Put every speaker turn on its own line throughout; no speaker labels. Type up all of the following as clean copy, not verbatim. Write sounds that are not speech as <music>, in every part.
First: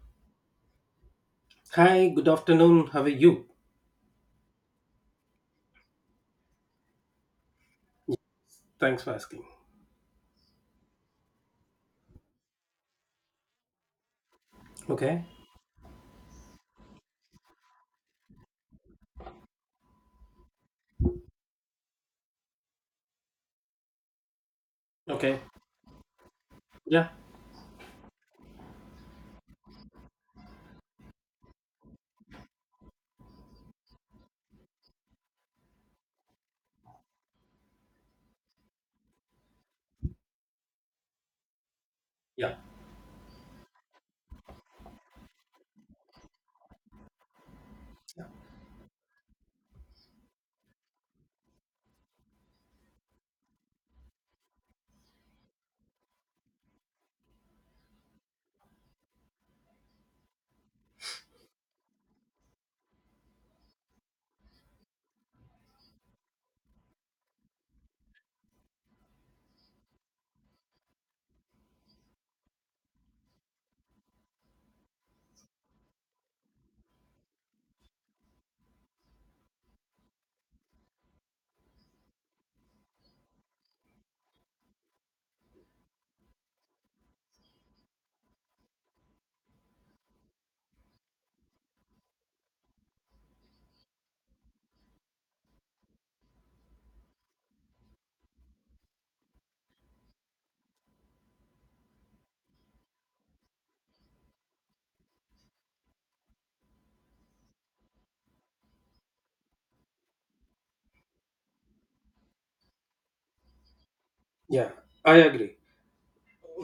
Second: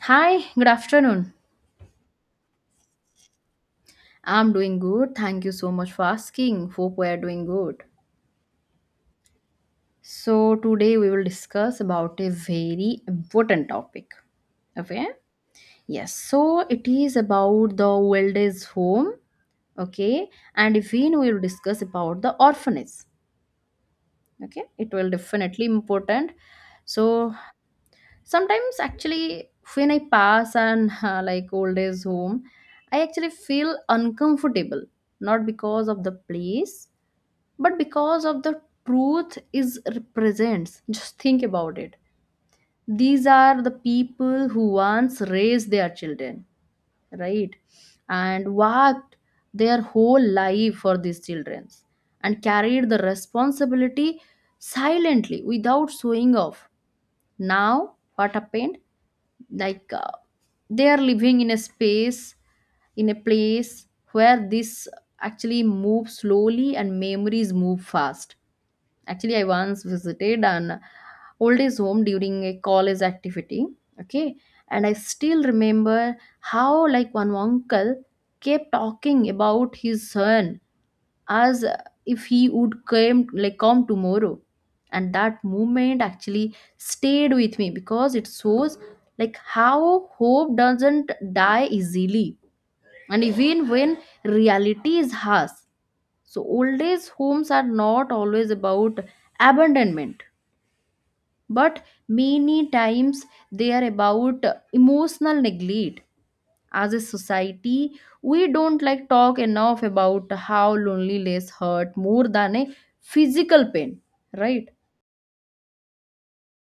Hi, good afternoon.
Hi, good afternoon. How are you?
I'm doing good. Thank you so much for asking. Hope we are doing good.
Thanks for asking.
So, today we will discuss about a very important topic. Okay?
Okay.
Yes. So, it is about the old age home. Okay? And if we will discuss about the orphanage. Okay? It will
Okay.
definitely important.
Yeah.
So, sometimes actually when I pass and <laughs> like old age home, I actually feel uncomfortable. Not because of the place but because of the truth is represents, just think about it,
Yeah.
these are the people who once raised their children, right,
Yeah.
and worked their whole life for these children and carried the responsibility silently without showing off. Now what happened, like they are living in a space, in a place where this actually moves slowly and memories move fast. Actually, I once visited an old age home during a college activity. Okay. And I still remember how, like, one uncle kept talking about his son as if he would come, like, come tomorrow. And that moment actually stayed with me because it shows, like, how hope doesn't die easily. And even when reality is harsh, so, old age homes are not always about abandonment, but many times they are about emotional neglect. As a society, we don't like talk enough about how loneliness hurt more than a physical pain, right?
Yeah. I agree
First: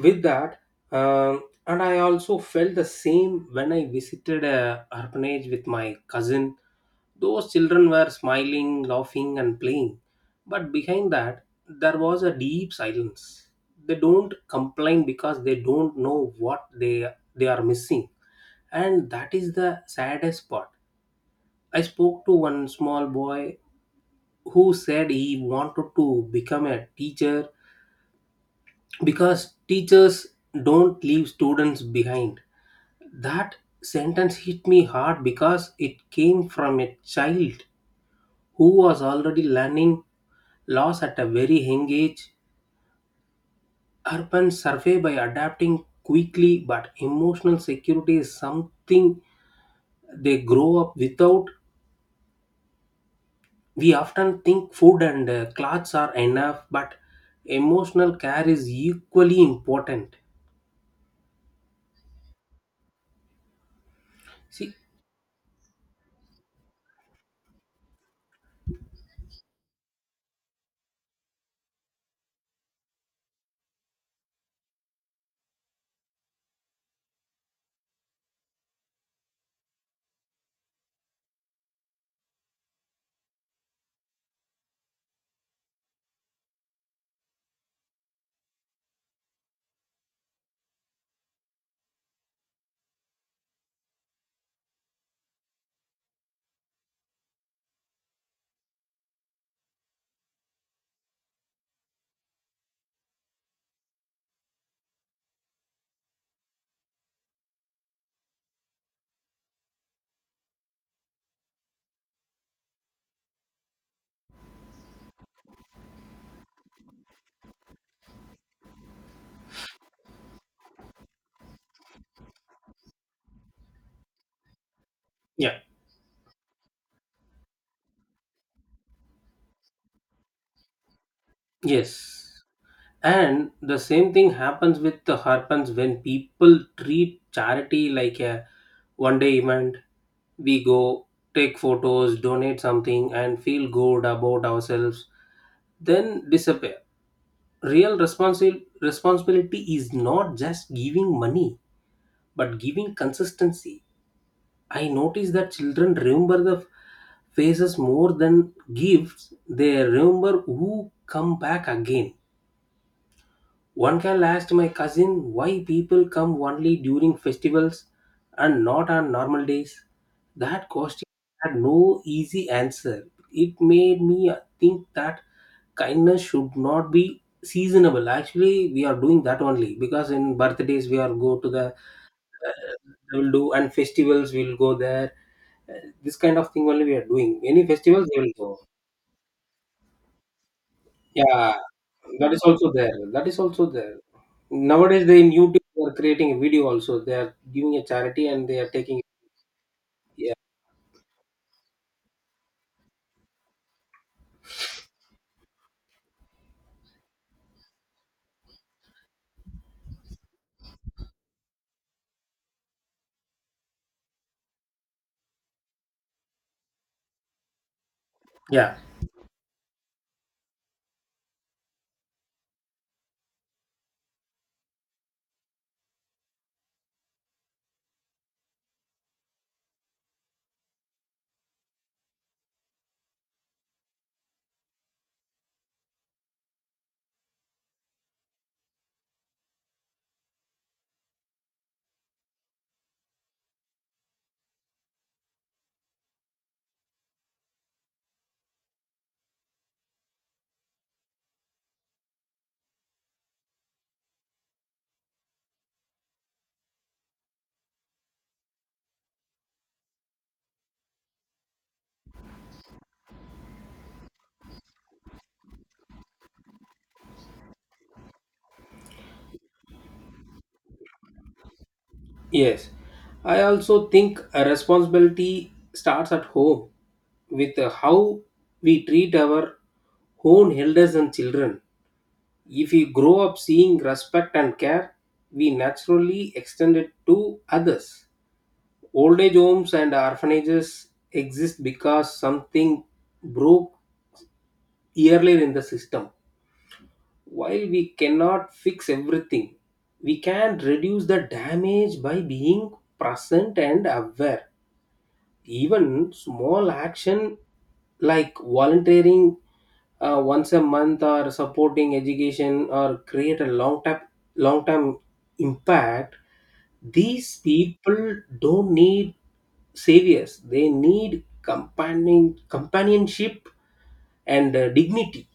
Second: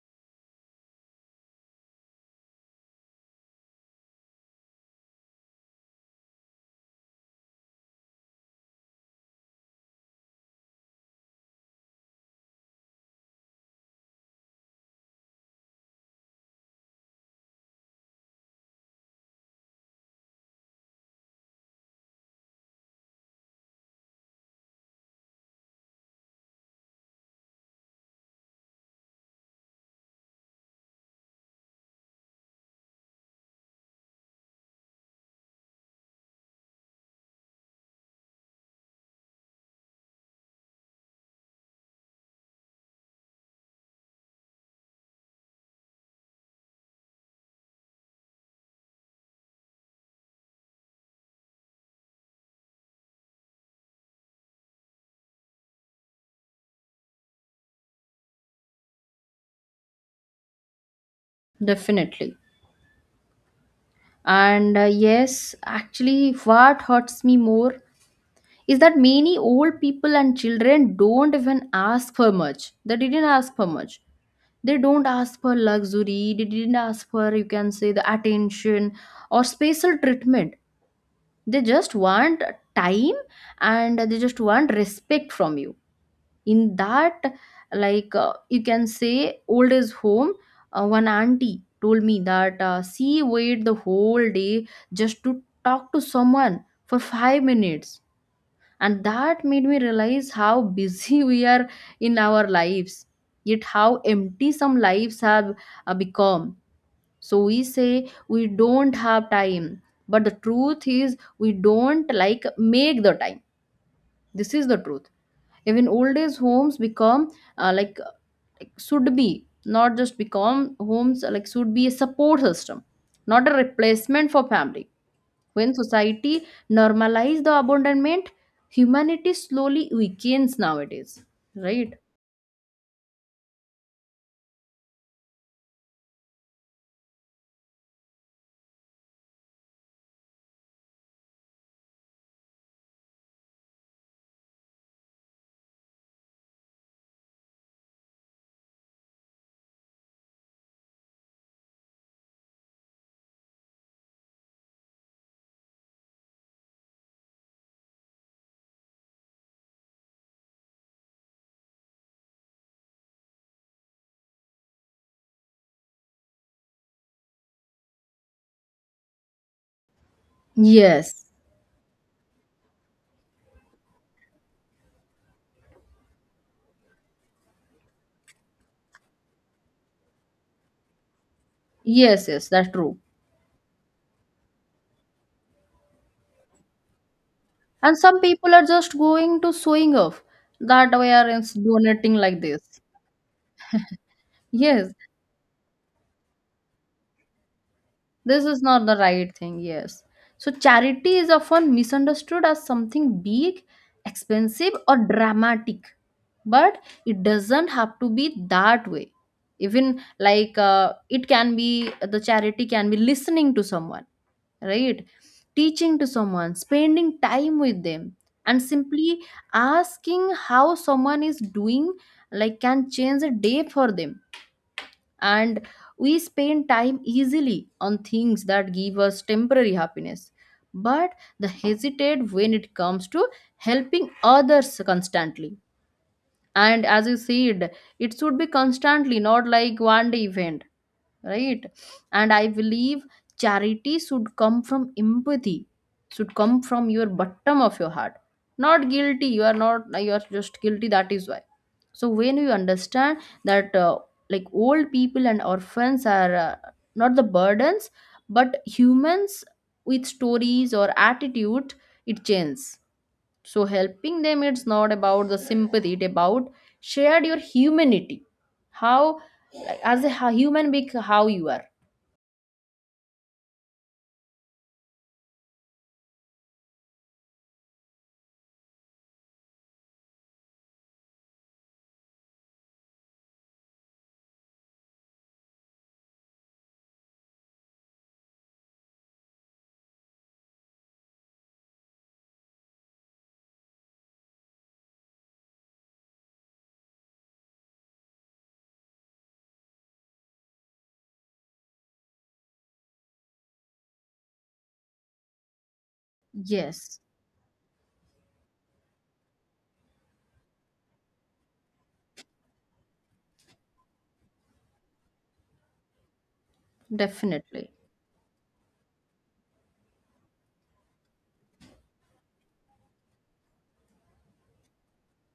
with that. And I also felt the same when I visited a orphanage with my cousin. Those children were smiling, laughing, and playing. But behind that, there was a deep silence. They don't complain because they don't know what they are missing, and that is the saddest part. I spoke to one small boy who said he wanted to become a teacher because teachers don't leave students behind. That sentence hit me hard because it came from a child who was already learning loss at a very young age. Urban survey by adapting quickly, but emotional security is something they grow up without. We often think food and clothes are enough, but emotional care is equally important.
Definitely.
See.
And yes, actually, what hurts me more is that many old people and children don't even ask for much. They didn't ask for much, they don't ask for luxury, they didn't ask for, you can say, the attention or special treatment. They just want time and they just want respect from you in that, like you can say old age home. One auntie told me that she waited the whole day just to talk to someone for 5 minutes, and that made me realize how busy <laughs> we are in our lives, yet how empty some lives have become. So we say we don't have time, but the truth is we don't like make the time. This is the truth. Even old age homes become uh, like like, should be not just become homes, like should be a support system, not a replacement for family.
Yeah.
When society normalize the abandonment, humanity slowly weakens nowadays, right?
Yes. And the same thing happens with the happens when people treat charity like a one day event. We go, take photos, donate something, and feel good about ourselves, then disappear. Real responsibility is not just giving money, but giving consistency. I notice that children remember the faces more than gifts. They remember who come back again. One can ask my cousin why people come only during festivals and not on normal days. That question
Yes,
had no easy answer. It made me think that kindness should not be seasonable. Actually, we are doing that only because in birthdays we are go to the
yes,
uh,
that's true.
we will do, and festivals we will go there. This kind of thing only we are doing. Any
And
festivals they
some
will
people
go.
are just going to showing off that we are
Yeah,
ins- donating
that is
like
also
this.
there. That is also there.
Yes,
Nowadays, they in YouTube they are creating a video also. They are giving a charity
this
and they
is
are
not the
taking.
right thing, yes.
Yeah.
So, charity is often misunderstood as something big, expensive, or dramatic, but it doesn't have to be that way. Even like it can be, the charity can be, listening to someone, right? Teaching to someone, spending time with them, and
Yeah.
simply asking how someone is doing, like, can change a day for them. And we spend time easily on things that give us temporary happiness, but the hesitate when it comes to helping others constantly. And as you said, it should be constantly, not like one day event, right? And I believe charity should come from empathy, should come from your bottom of your heart, not guilty. You are not, you are just guilty, that is why. So when you understand that like old people and orphans are not the burdens but humans with stories or attitude, it changes. So helping them, it's not about the sympathy, it about shared your humanity. How, like, as a hu- human being, how you are.
Yes, I also think a responsibility starts at home with how we treat our own elders and children. If we grow up seeing respect and care, we naturally extend it to others. Old age homes and orphanages exist because something broke earlier in the system. While we cannot fix everything, we can reduce the damage by being present and aware. Even small
Yes,
action like volunteering once a month or supporting education, or create a long term impact. These
definitely.
people don't need saviors; they need companionship and dignity.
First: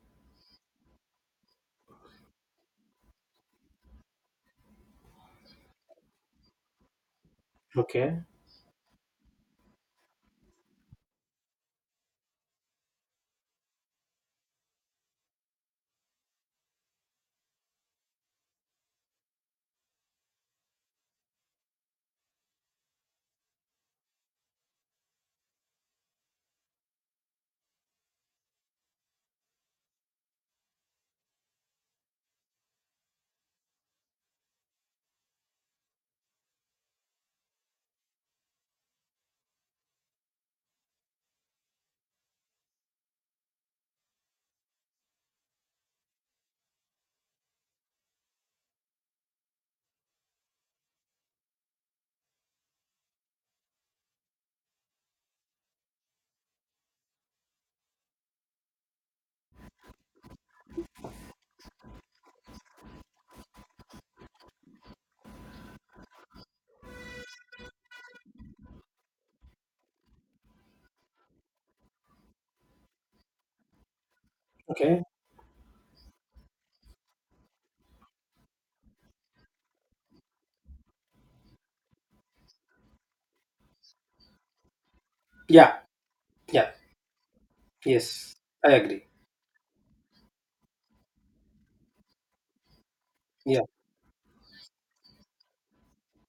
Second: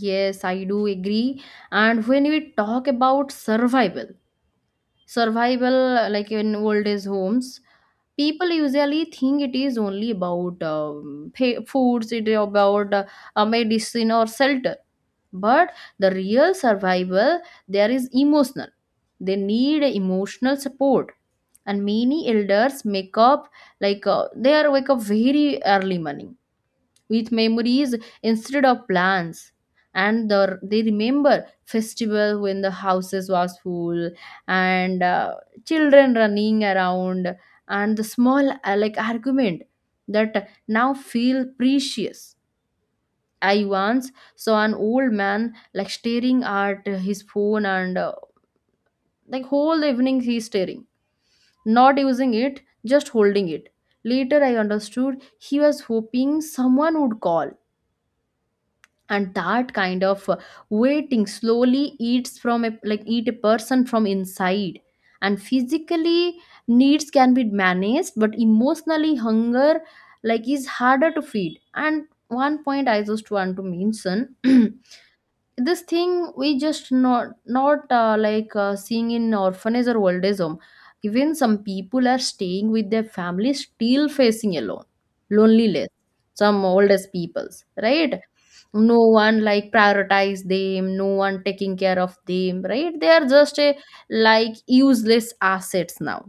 Yes, I do agree. And when we talk about survival, survival like in old age homes,
Okay.
people usually think it is only about fa- foods, it is about a medicine or shelter, but the real survival there is emotional. They need emotional support. And many elders make up, like they are wake up very early morning with memories instead of plans. And they remember festival when the houses was full and children running around and the small like argument that now feel precious. I once saw an old man like staring at his phone and like whole evening he's staring, not using it, just holding it. Later I understood he was hoping someone would call, and that kind of waiting slowly eats from a, like eat a person from inside. And physically needs can be managed, but emotionally hunger like is harder to feed. And one point I just want to mention. <clears throat>
Okay.
This thing we just not like seeing in orphanage or old age home. Even some people are staying with their family still facing alone
Yeah.
loneliness, some
Yeah,
oldest peoples, right?
yes, I
No
agree.
one like prioritize them, no one taking care of them, right? They are just
Yeah,
a like useless assets now,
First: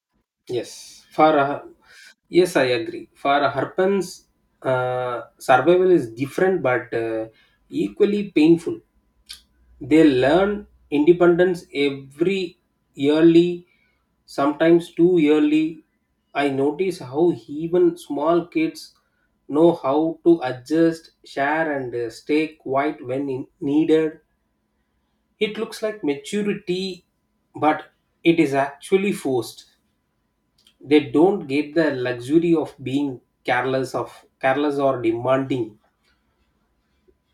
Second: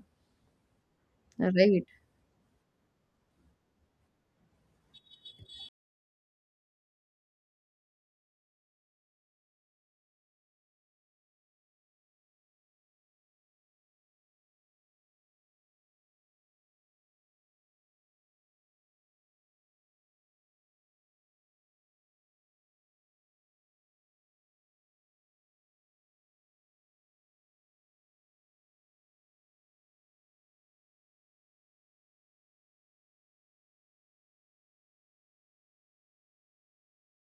yes.
right?
Yes, I agree. For a Harpans, survival is different but equally painful. They learn independence every yearly, sometimes too yearly. I notice how even small kids know how to adjust, share, and stay quiet when needed. It looks like maturity, but it is actually forced. They don't get the luxury of being careless or demanding.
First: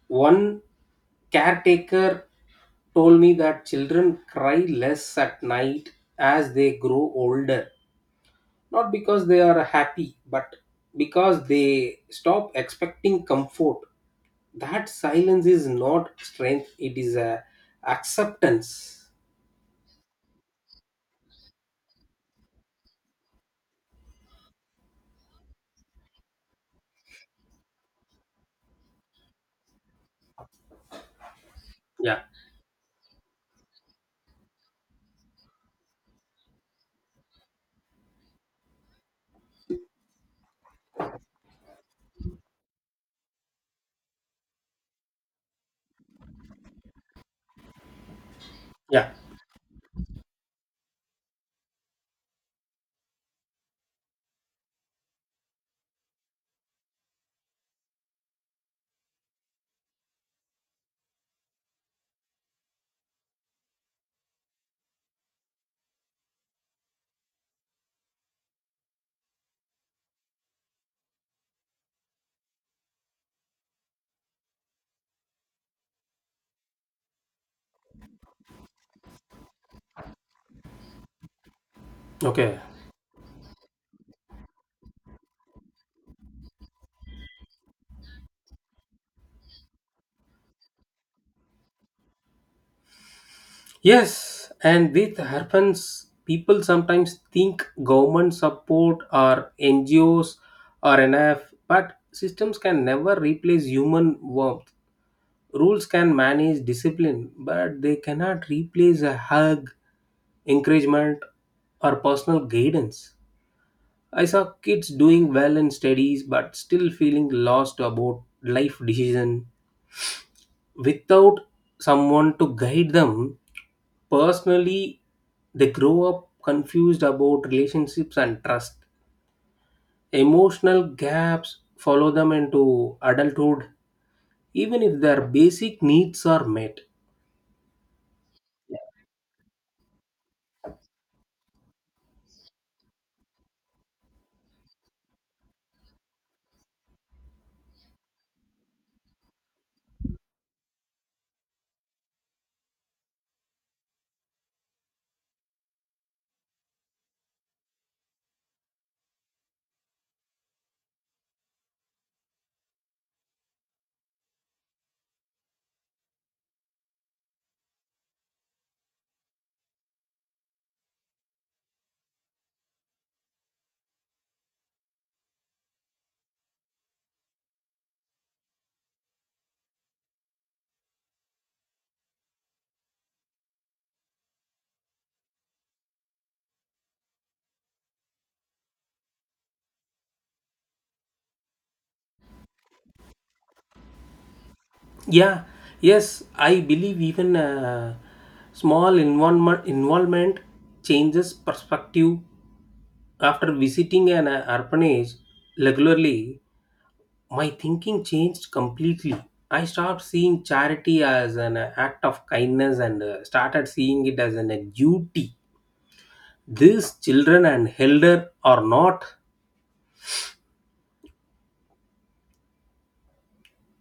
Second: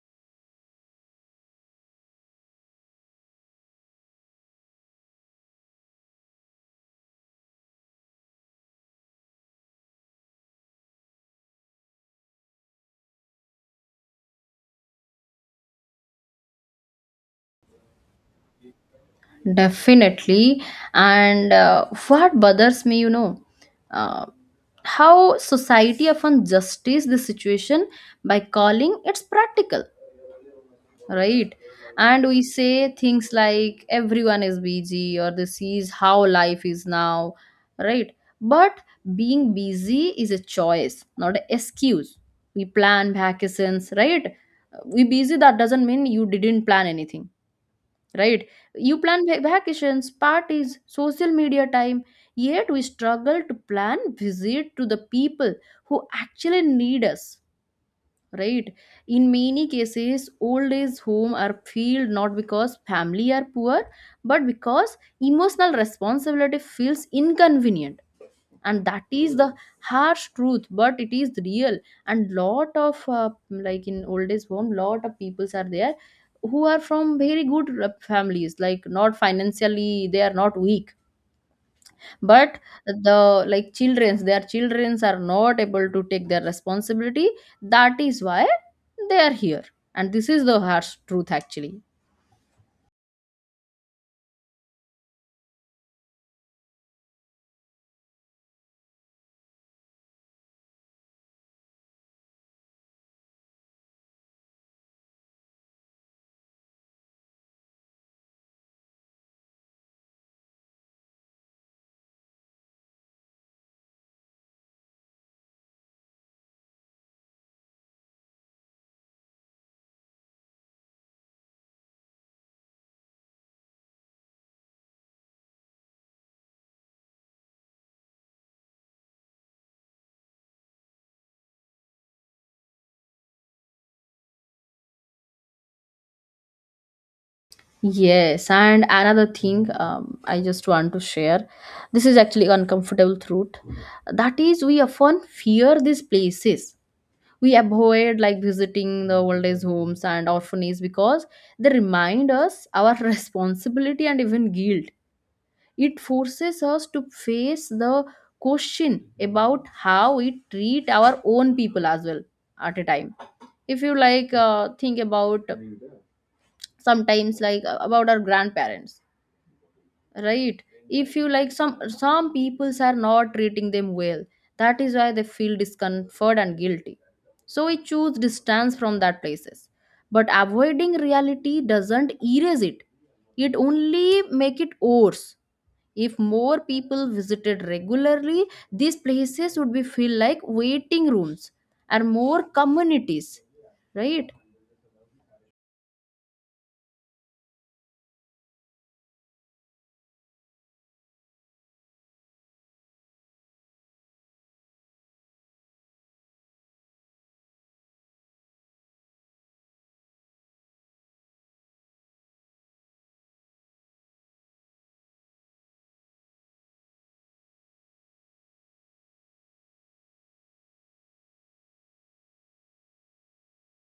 One caretaker told me that children cry less at night as they grow older, not because they are happy but because they stop expecting comfort. That silence is not strength, it is a acceptance.
Definitely. And what bothers me, you know, uh, how society often justifies the situation by calling it's practical, right?
Yeah.
And we say things like everyone is busy or this is how life is now, right? But being busy is a choice, not an excuse. We plan vacations, right? We busy, that doesn't mean you didn't plan anything, right? You
Yeah.
plan va- vacations, parties, social media time, yet we struggle to plan visit to the people who actually need us, right? In many cases, old age home are filled not because family are poor, but because emotional responsibility feels inconvenient, and that is the harsh truth, but it is real. And lot of like in old age home lot of peoples are there who are from very good families, like not financially they are not weak,
Okay.
but the like children's their children's are not able to take their responsibility, that is why they are here. And this is the harsh truth actually.
Yes, and with happens, people sometimes think government support or NGOs are enough, but systems can never replace human warmth. Rules can manage discipline, but they cannot replace a hug, encouragement, or personal guidance. I saw kids doing well in studies but still feeling lost about life decisions without someone to guide them personally. They grow up confused about relationships and trust. Emotional gaps follow them into adulthood even if their basic needs are met.
Yes, and another thing, I just want to share. This is actually uncomfortable truth. That is, we often fear these places. We avoid like visiting the old age homes and orphanages because they remind us our <laughs> responsibility and even guilt. It forces us to face the question about how we treat our own people as well at a time. If you like think about sometimes like about our grandparents, right? If you like some peoples are not treating them well, that is why they feel discomfort and guilty. So we choose distance from that places, but avoiding reality doesn't erase it, it only make it worse. If more people visited regularly, these places would be feel like waiting rooms and more communities, right?
Yeah. Yes, I believe even small involvement changes perspective. After visiting an orphanage regularly, my thinking changed completely. I stopped seeing charity as an act of kindness and started seeing it as a duty. These children and elder are not,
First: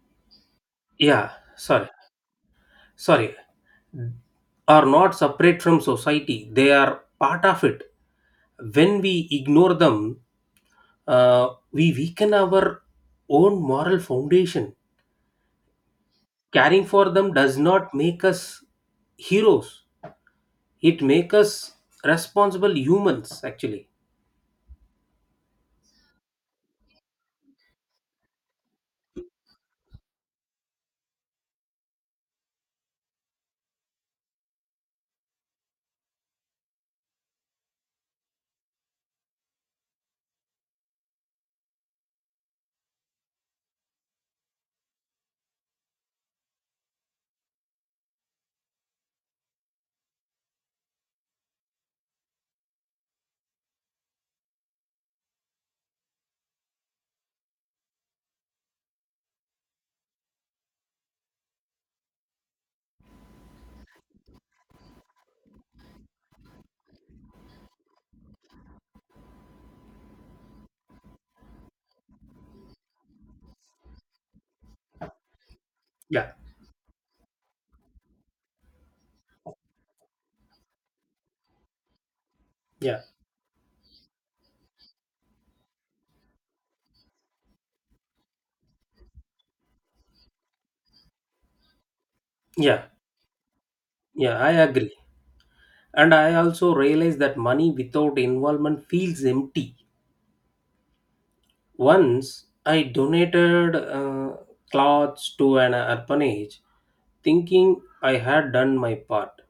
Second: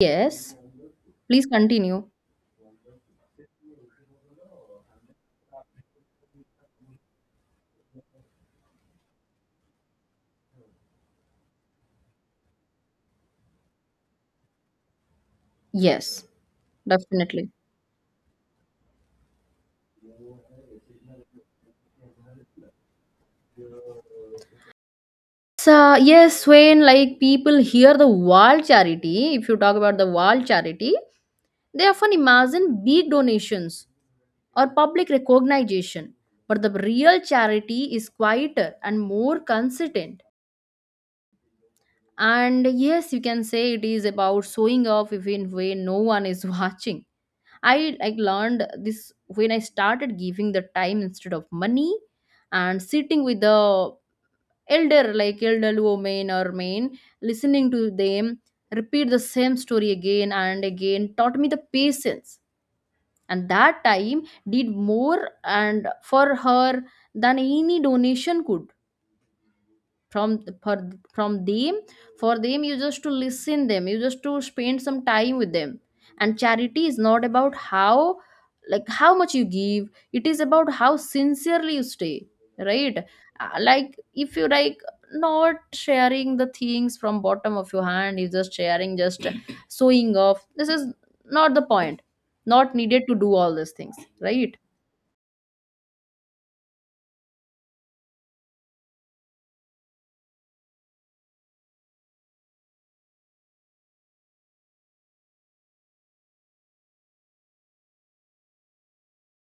Yes,
yeah,
please
sorry,
continue.
sorry, are not separate from society. They are part of it. When we ignore them, we weaken our own moral foundation.
Yes,
Caring for them
definitely.
does not make us heroes. It make us responsible humans actually.
So yes, when like people hear the wall charity, if you talk about the wall charity, they often imagine big donations or public recognition. But the real charity is quieter and more consistent. And yes, you can say it is about showing off even when no one is <laughs> watching. I like learned this when I started giving the time instead of money, and sitting with the elder, like elderly women or men, listening to them repeat the same story again and again, taught me the patience. And that time did more and for her than any donation could from for, from them. For them you just to listen them, you just to spend some time with them.
Yeah,
And charity is not about how, like how much you give, it is about how sincerely you stay, right?
yeah,
Like if you like not sharing the things from bottom of your hand, you just sharing, just <coughs> sewing off, this is not the point, not
yeah,
needed to do all these things,
yeah, I
right?
agree. And I also realized that money without involvement feels empty. Once I donated clothes to an orphanage, thinking I had done my part.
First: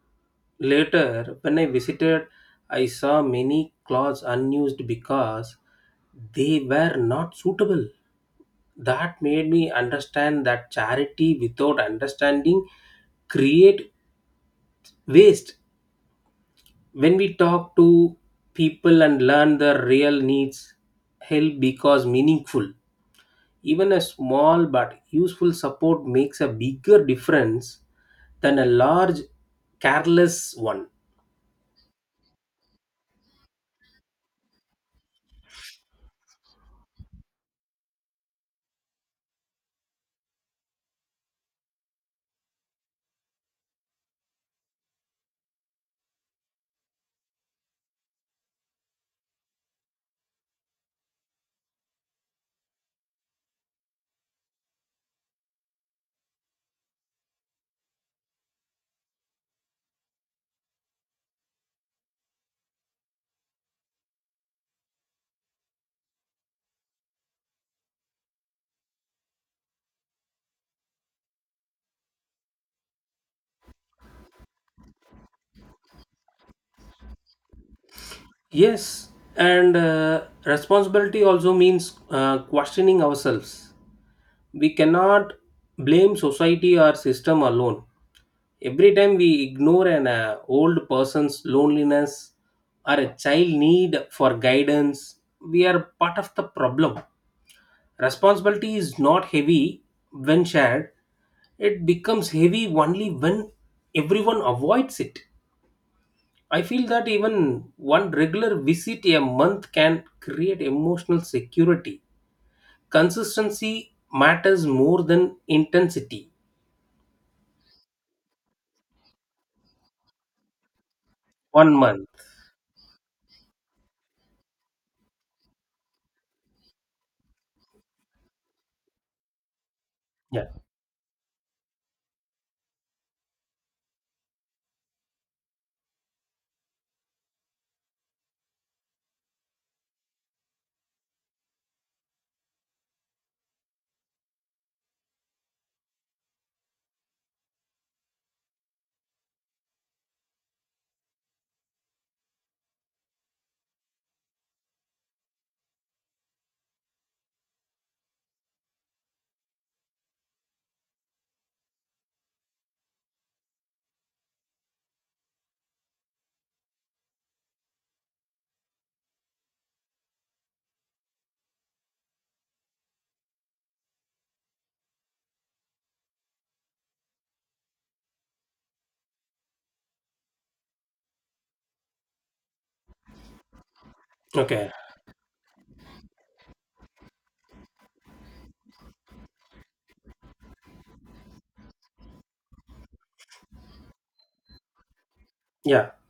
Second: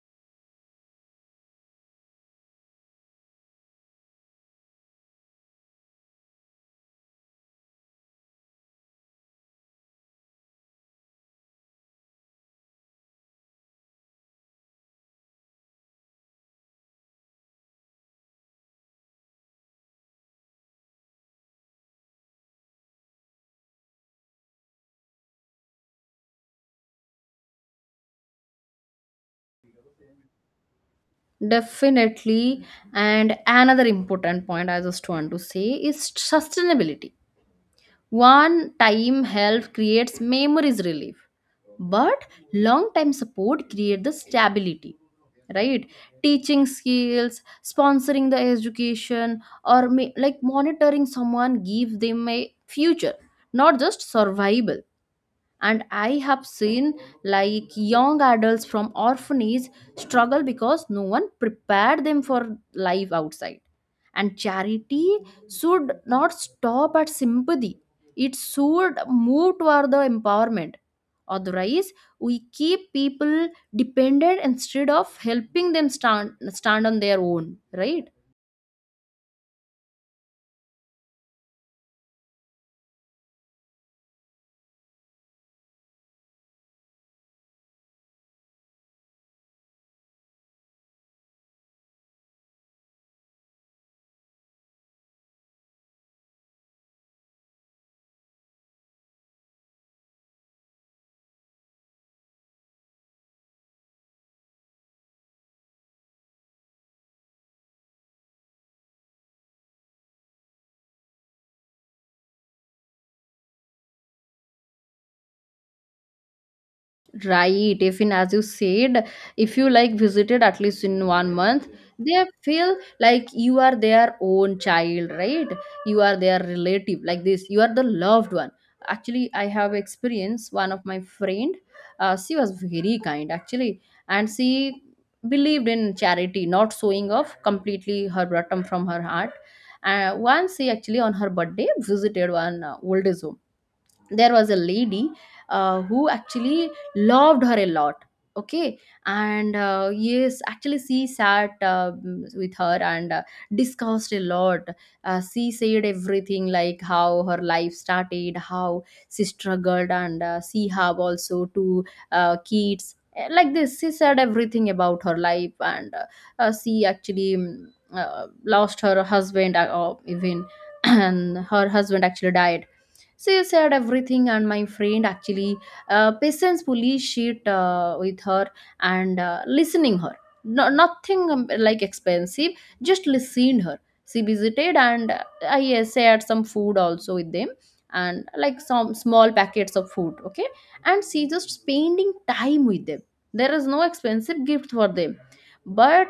Later, when I visited, I saw many clothes unused because they were not suitable. That made me understand that charity without understanding create waste. When we talk to people and learn their real needs, help because meaningful. Even a small but useful support makes a bigger difference than a large careless one.
Definitely. And another important point I just want to say is sustainability. One time help creates memories relief, but long time support create the stability, right? Teaching skills, sponsoring the education, or may, like monitoring someone, give them a future, not just survival. And I have seen like young adults from orphanage struggle because no one prepared them for life outside. And charity should not stop at sympathy, it should move toward the empowerment. Otherwise, we keep people dependent instead of helping them stand on their own, right?
Yes, and responsibility also means questioning ourselves. We cannot blame society or system alone. Every time we ignore an old person's loneliness or a child need for guidance, we are part of the problem. Responsibility is not heavy when shared. It becomes heavy only when everyone avoids it. I feel that even one regular visit a month can create emotional security. Consistency matters more than intensity.
Right, even as you said, if you like visited at least in one month,
One month.
they feel like you are their own child, right? You are their relative, like this. You are the loved one. Actually, I have
Yeah.
experienced one of my friend. She was very kind actually, and she believed in charity, not showing off, completely her bottom from her heart. Once she actually on her birthday visited one old, there was a lady who actually loved her a lot, okay. And yes, actually she sat with her and discussed a lot. She said everything, like how her life started, how she struggled, and she have also two kids. Like this, she said everything about her life, and she actually uh, lost her husband even <clears throat> and her husband actually died. So you said everything, and my friend actually patiently shit with her and listening her. No, nothing like expensive, just listened her. She
Okay.
visited, and I shared some food also with them, and like some small packets of food. Okay, and she just spending time with them. There is no expensive gift for them,
Yeah.
but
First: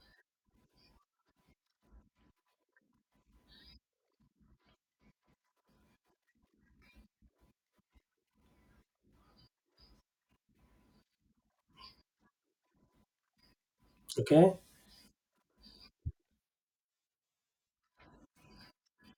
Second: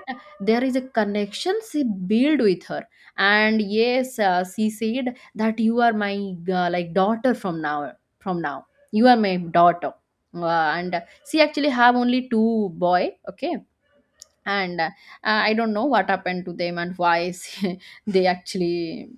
there is a connection she built with her. And yes, she said that you are my like daughter from now, from now, you are my daughter. Uh, and She actually have only two boy, okay.
Okay.
And I don't know what happened to them and why <laughs> they actually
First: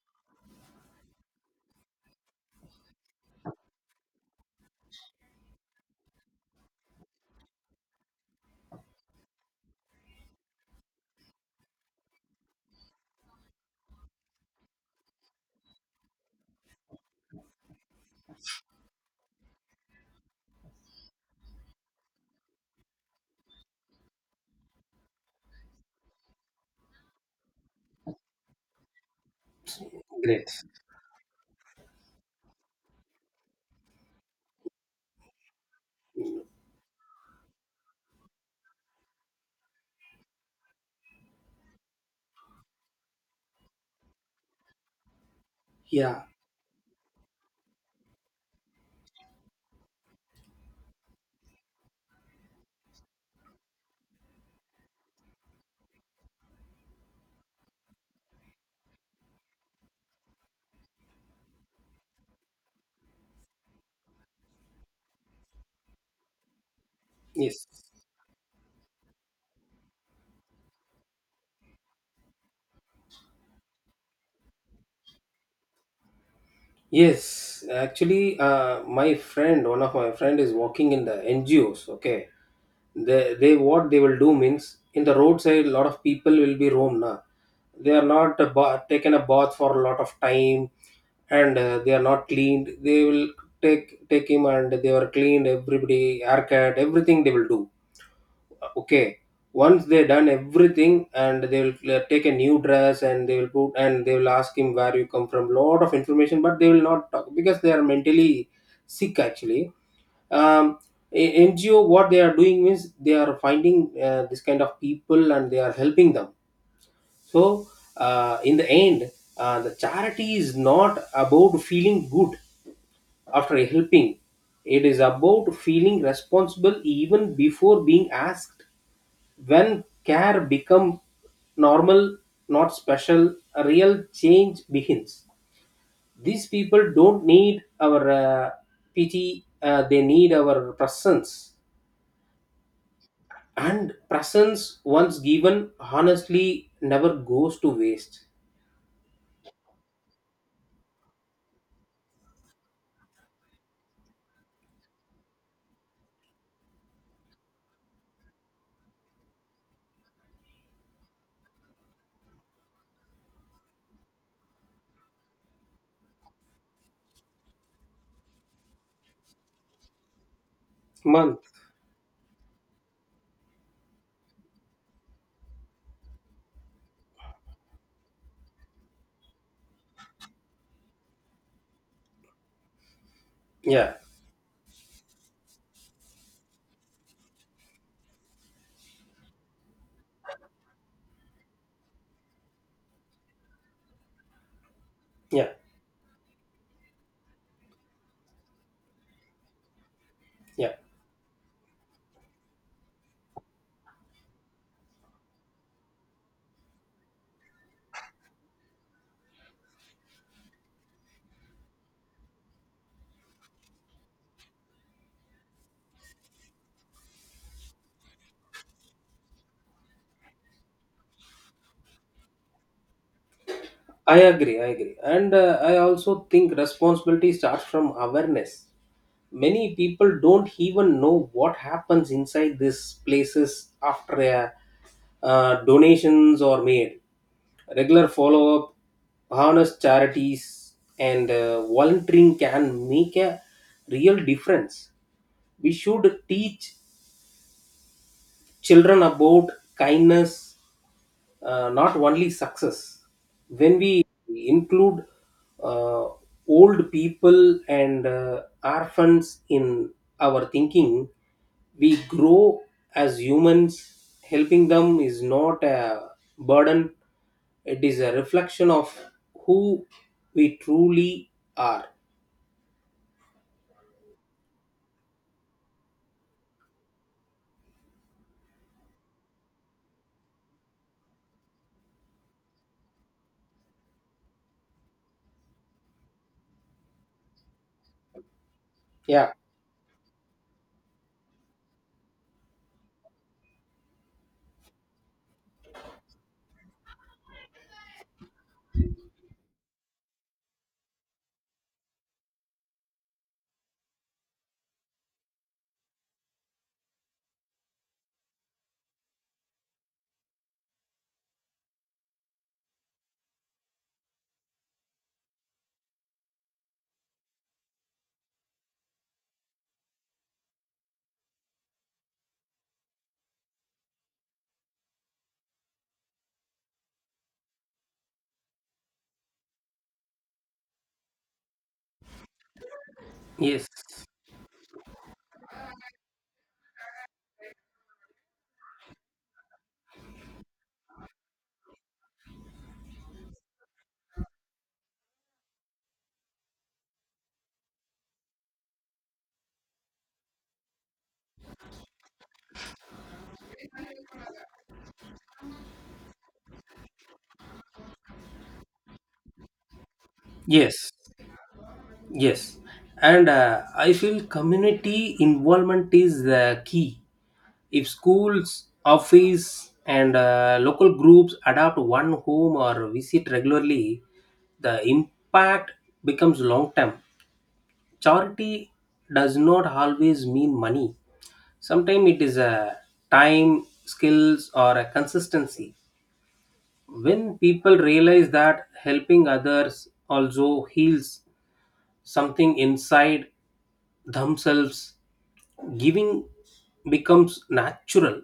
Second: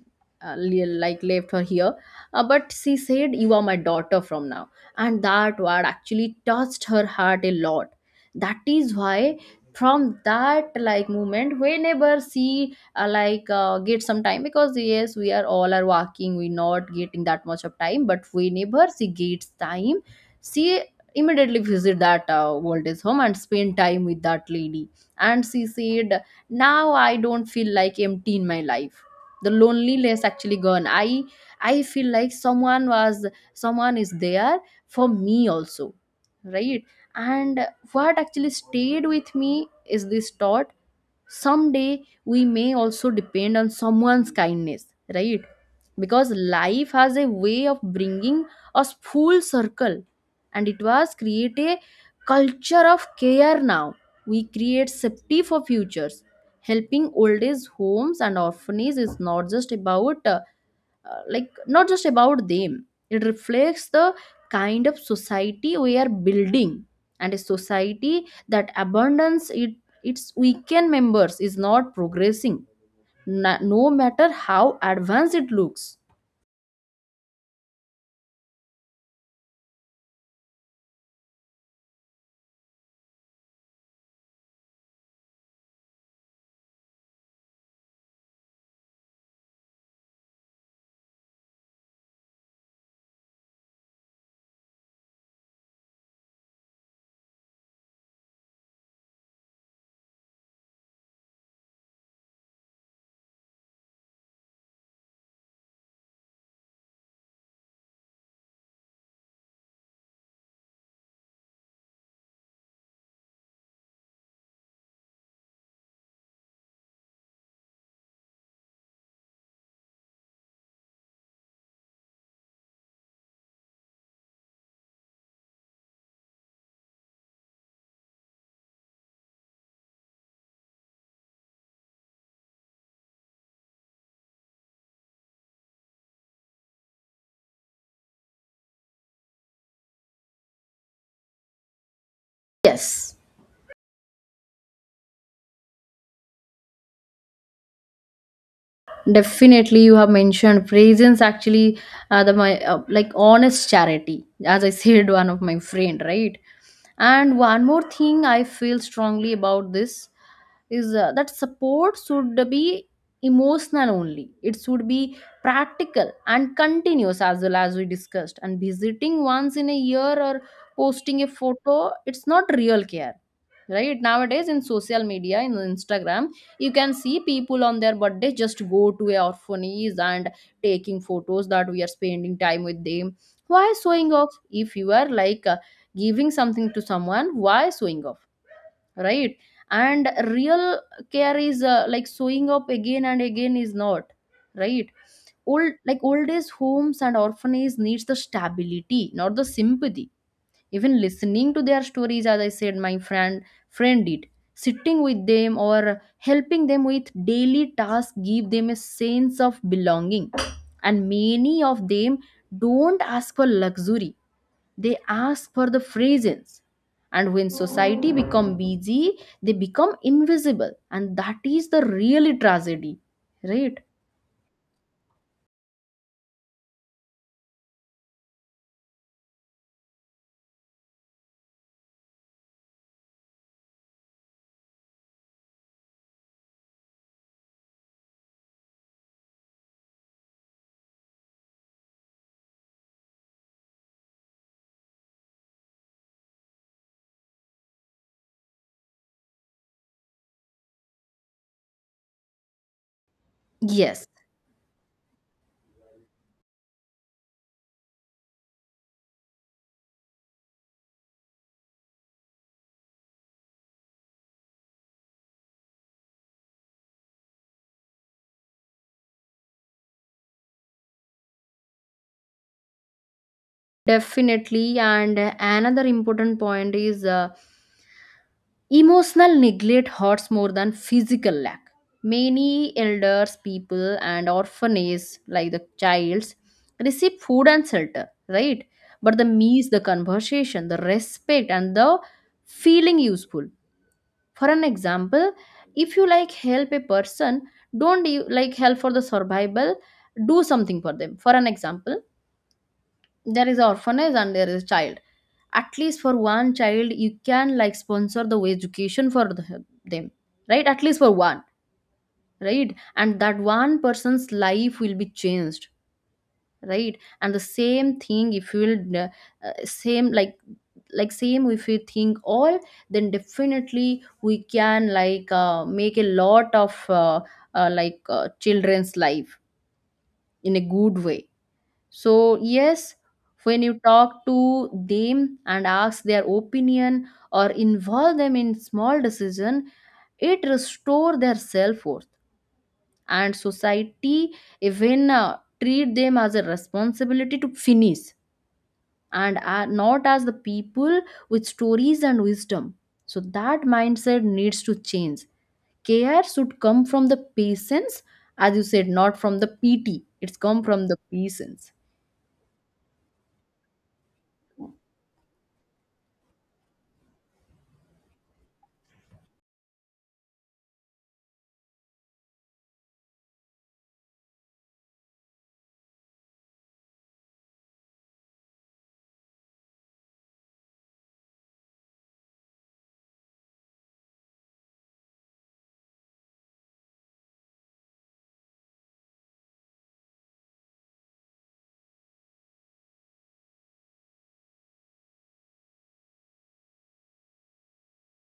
like left her here. But she said, you are my daughter from now, and that word actually touched her heart a lot. That is why from that like moment, whenever she get some time, because yes, we are all are working, we not getting that much of time, but whenever she gets time, she immediately visit that old age home and spend time with that lady. And she said, now I don't feel like empty in my life. The loneliness
Great.
actually gone. I feel like someone was, someone is there for me also, right? And what actually stayed with me is this thought: someday we may also depend on someone's kindness, right?
Yeah.
Because life has a way of bringing us full circle, and it was create a culture of care. Now we create safety for futures. Helping old age homes and orphanages is not just about like not just about them, it reflects the kind of society we are building. And a
Yes.
society that abundance it, its weekend members, is not progressing, no matter how advanced it looks.
Yes. Actually, my friend, one of my friend is working in the NGOs. Okay. They what they will do means in the roadside, a lot of people will be roam na. They are not a taken a bath for a lot of time, and they are not cleaned. They will take him and they were cleaned. Everybody haircut, everything they will do. Okay, once they done everything and they will take a new dress and they will put, and they will ask him where you come from, lot of information, but they will not talk because they are mentally sick actually. Um, NGO, what they are doing means they are finding this kind of people and they are helping them. So, in the end, the charity is not about feeling good after helping. It is about feeling responsible even before being asked. When care become normal, not special, a real change begins. These people don't need our pity, they need our presence.
Yes.
And presence, once given, honestly never goes to waste.
Definitely, you have mentioned presence. Actually, the my like honest charity, as I <laughs> said, one of my friend, right? And one more thing I feel strongly about this is that support should be emotional only. It should be practical and continuous as well, as we discussed. And visiting once in a year or posting a
Month.
photo, it's not real care, right? Nowadays in social media, in Instagram, you can see people on their birthday just go to a orphanage and taking photos that we are spending time with them. Why
Yeah,
showing off? If you are like giving something to someone, why showing off, right? And real care is like showing up again and again, is not right.
yeah,
Old like old age homes and orphanages needs the stability, not the sympathy.
yeah.
Even listening to their stories, as I said, my friend did, sitting with them or helping them with daily tasks, give them a sense of belonging. And many of them don't ask for luxury, they ask for the presence. And when society become busy, they become invisible, and that is the really tragedy, right?
I agree, I agree. And I also think responsibility starts from awareness. Many people don't even know what happens inside these places after donations are made. Regular follow up, honest charities, and volunteering can make a real difference. We should teach children about kindness, not only success. When we
Yes.
include uh, old people and orphans in our thinking, we grow as humans. Helping them is not a burden, it is a reflection of who we truly are.
Definitely, and another important point is emotional neglect hurts more than physical lack. Many elders, people, and orphanages, like the childs, receive food and shelter, right? But the
Yeah.
means, the conversation, the respect, and the feeling useful. For an example, if you like help a person, don't you like help for the survival, do something for them. For an example, there is orphanage and there is child, at least for one child you can like sponsor the education for the, them, right? At least for one, right? And that one person's life will be changed, right? And the same thing, if you will same like same, if you think all, then definitely we can like make a lot of like children's life in a good way. So yes, when
Yes.
you talk to them and ask their opinion or involve them in small decision, it restore their self-worth. And society even treat them as a responsibility to finish and are not as the people with stories and wisdom. So that mindset needs to change. Care should come from the patients, as you said, not from the pt, it's come from
Yes.
the patients.
Yes, and I feel community involvement is the key. If schools, office, and local groups adopt one home or visit regularly, the impact becomes long term. Charity does not always mean money. Sometimes it is a time, skills, or a consistency. When people realize that helping others also heals something inside themselves, giving becomes natural.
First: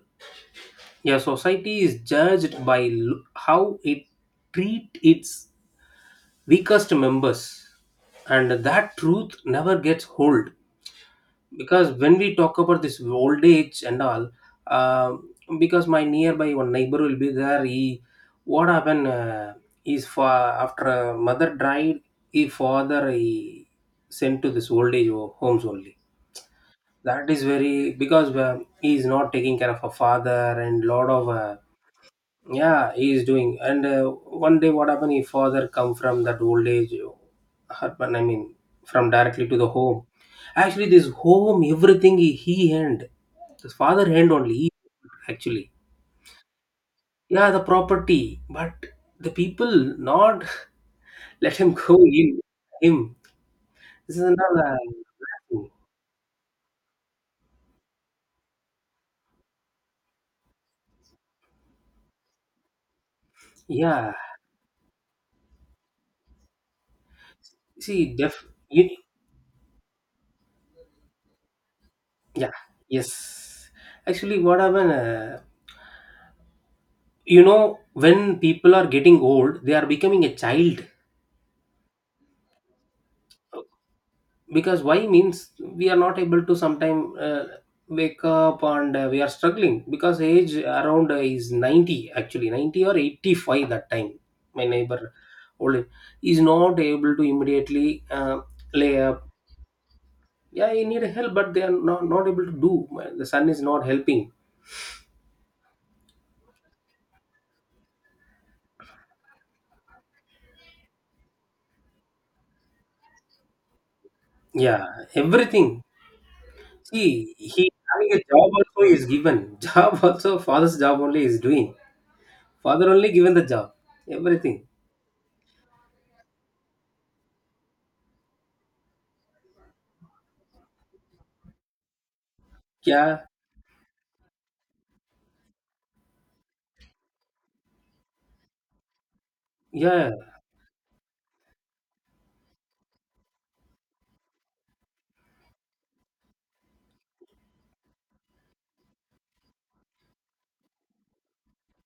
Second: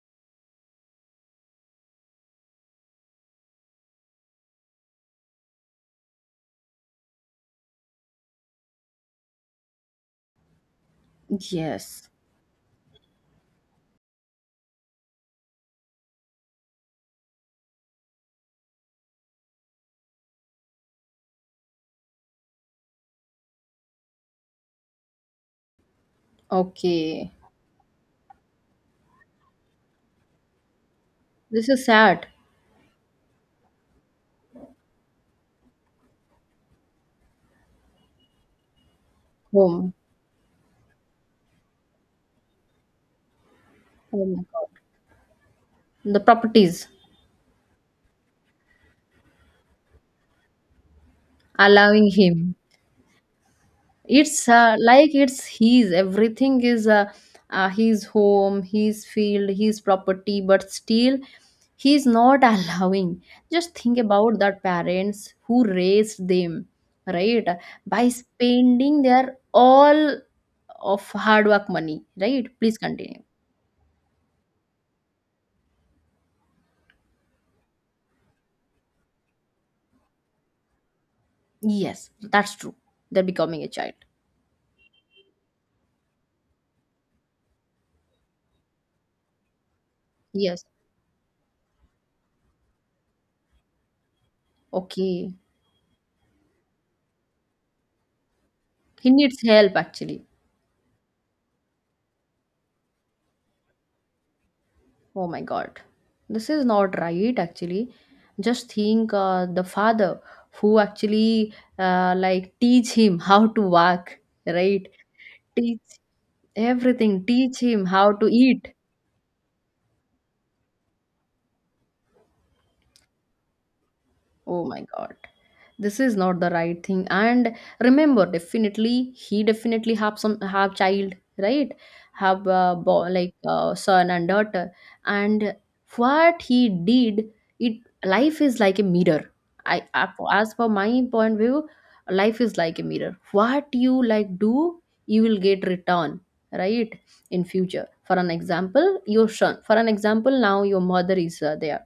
A society is judged by how it treat its weakest members, and that truth never gets hold. Because
Yes.
when we talk about this old age and all, uh, because my nearby one neighbor will be there. He, what happened, is for after mother died, his father he sent to this old age homes only. That
Okay.
is very because he is not taking care of a father, and lot of
This is sad.
yeah, he is doing. And one day, what happened? His father come from that old age, urban. I mean, from directly to the
Home.
home. Actually, this home, everything he hand. His father
Oh
hand
my
only.
God.
He, actually,
The properties.
yeah, the property, but the people not <laughs> let him go
Allowing
in
him.
him. This is
It's
another.
like it's his. Everything is his home, his field, his property, but still he's not <laughs> allowing. Just think
Yeah,
about that parents who raised them, right? By
see, def. You,
spending their all of hard work money, right?
yeah,
Please
yes.
continue.
Actually, what happened? You know when people are getting old they are becoming a child,
Yes, that's true. They're becoming a child.
because why means we are not able to sometime wake up and we are struggling because age
Yes.
around is 90, actually 90 or 85 that time my neighbor
Okay.
old is not able to immediately lay
He
up.
needs help actually.
Yeah, he need help but they are not able to do. The son is not helping.
Oh my god. This is not right actually. Just think the father who actually like teach him <laughs> how to walk, right?
Yeah, everything.
Teach everything,
See,
teach
he
him how
having a
to
job
eat.
also is given <laughs> job also. Father's job only is doing. Father only given the job,
Oh
everything.
my god. This is not the right thing. And remember, definitely he definitely have child, right? Have
Yeah,
son and daughter. And what he did, it life is like a mirror.
yeah,
As per my point view, life is like a mirror. What you like do, you will get return, right? In future. For an example, your son. For an example, now your mother is there,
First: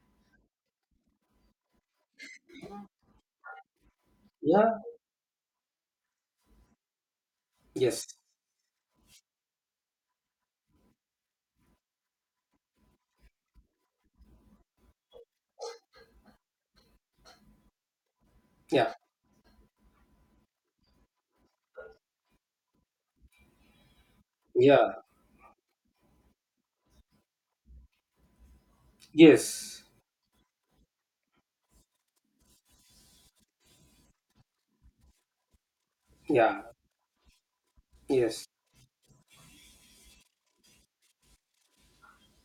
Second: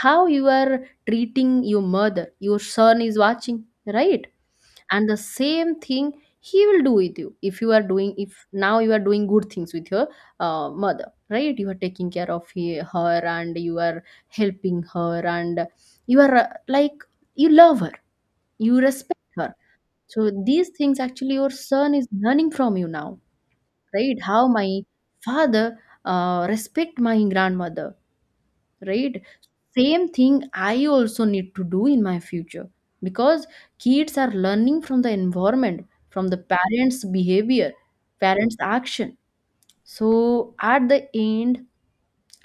how you are treating your mother, your son is watching, right?
yeah,
And the same thing he will do with you, if you are
yes,
doing, if now you are doing good things with your mother, right? You are taking care of he, her, and you are helping her, and you are like you love her, you
yeah,
respect her. So these things actually your son is learning from you now, right? How my
yeah,
father respect my grandmother, right?
yes,
Same thing I also need to do in my future, because kids are learning from the environment, from the
yeah,
parents behavior,
yes,
parents action. So at the end,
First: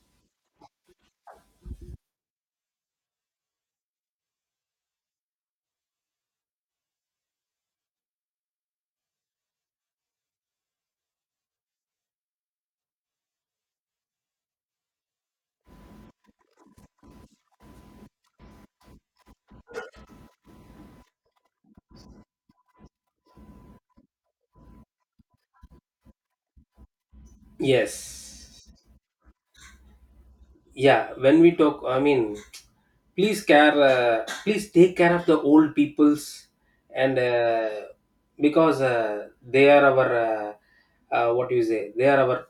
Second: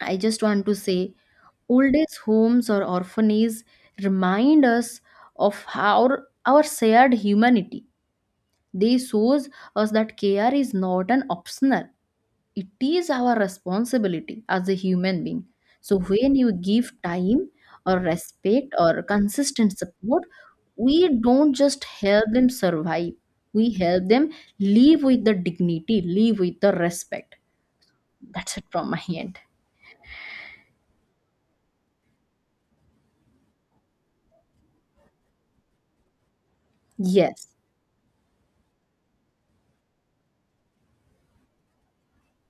I just want to say, old age homes or orphanages remind us of our shared humanity. They shows us that care is not an optional, it is our responsibility as a human being. So when you give time or respect or consistent support, we don't just help them survive, we help them live with the dignity, live with the respect. That's
yes,
it from my end.
yeah. When we talk, I mean, please care, please take care of the old peoples, and
Yes.
because they are our, what do you say? They are our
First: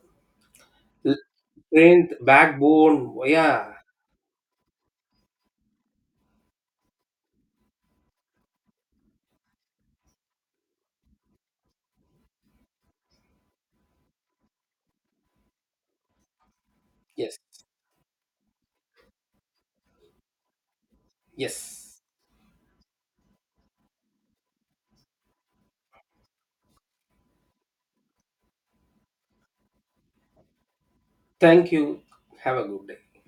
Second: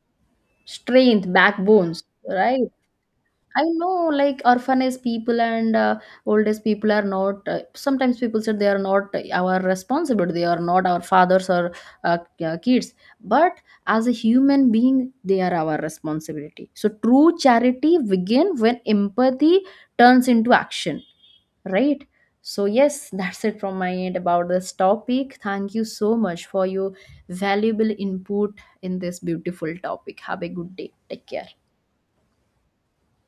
l-
Strength backbones,
strength,
right?
backbone.
I
Yeah,
know, like orphanage people and old age people are not. Sometimes people said they are not our responsibility. They are not our fathers or kids. But as a human being, they are our responsibility. So true
yes,
charity begin when empathy turns into action,
yes.
right? So yes, <laughs> that's it from my end about this topic. Thank you so much for your valuable input in this beautiful topic. Have a good day. Take care.
Thank you. Have a good day.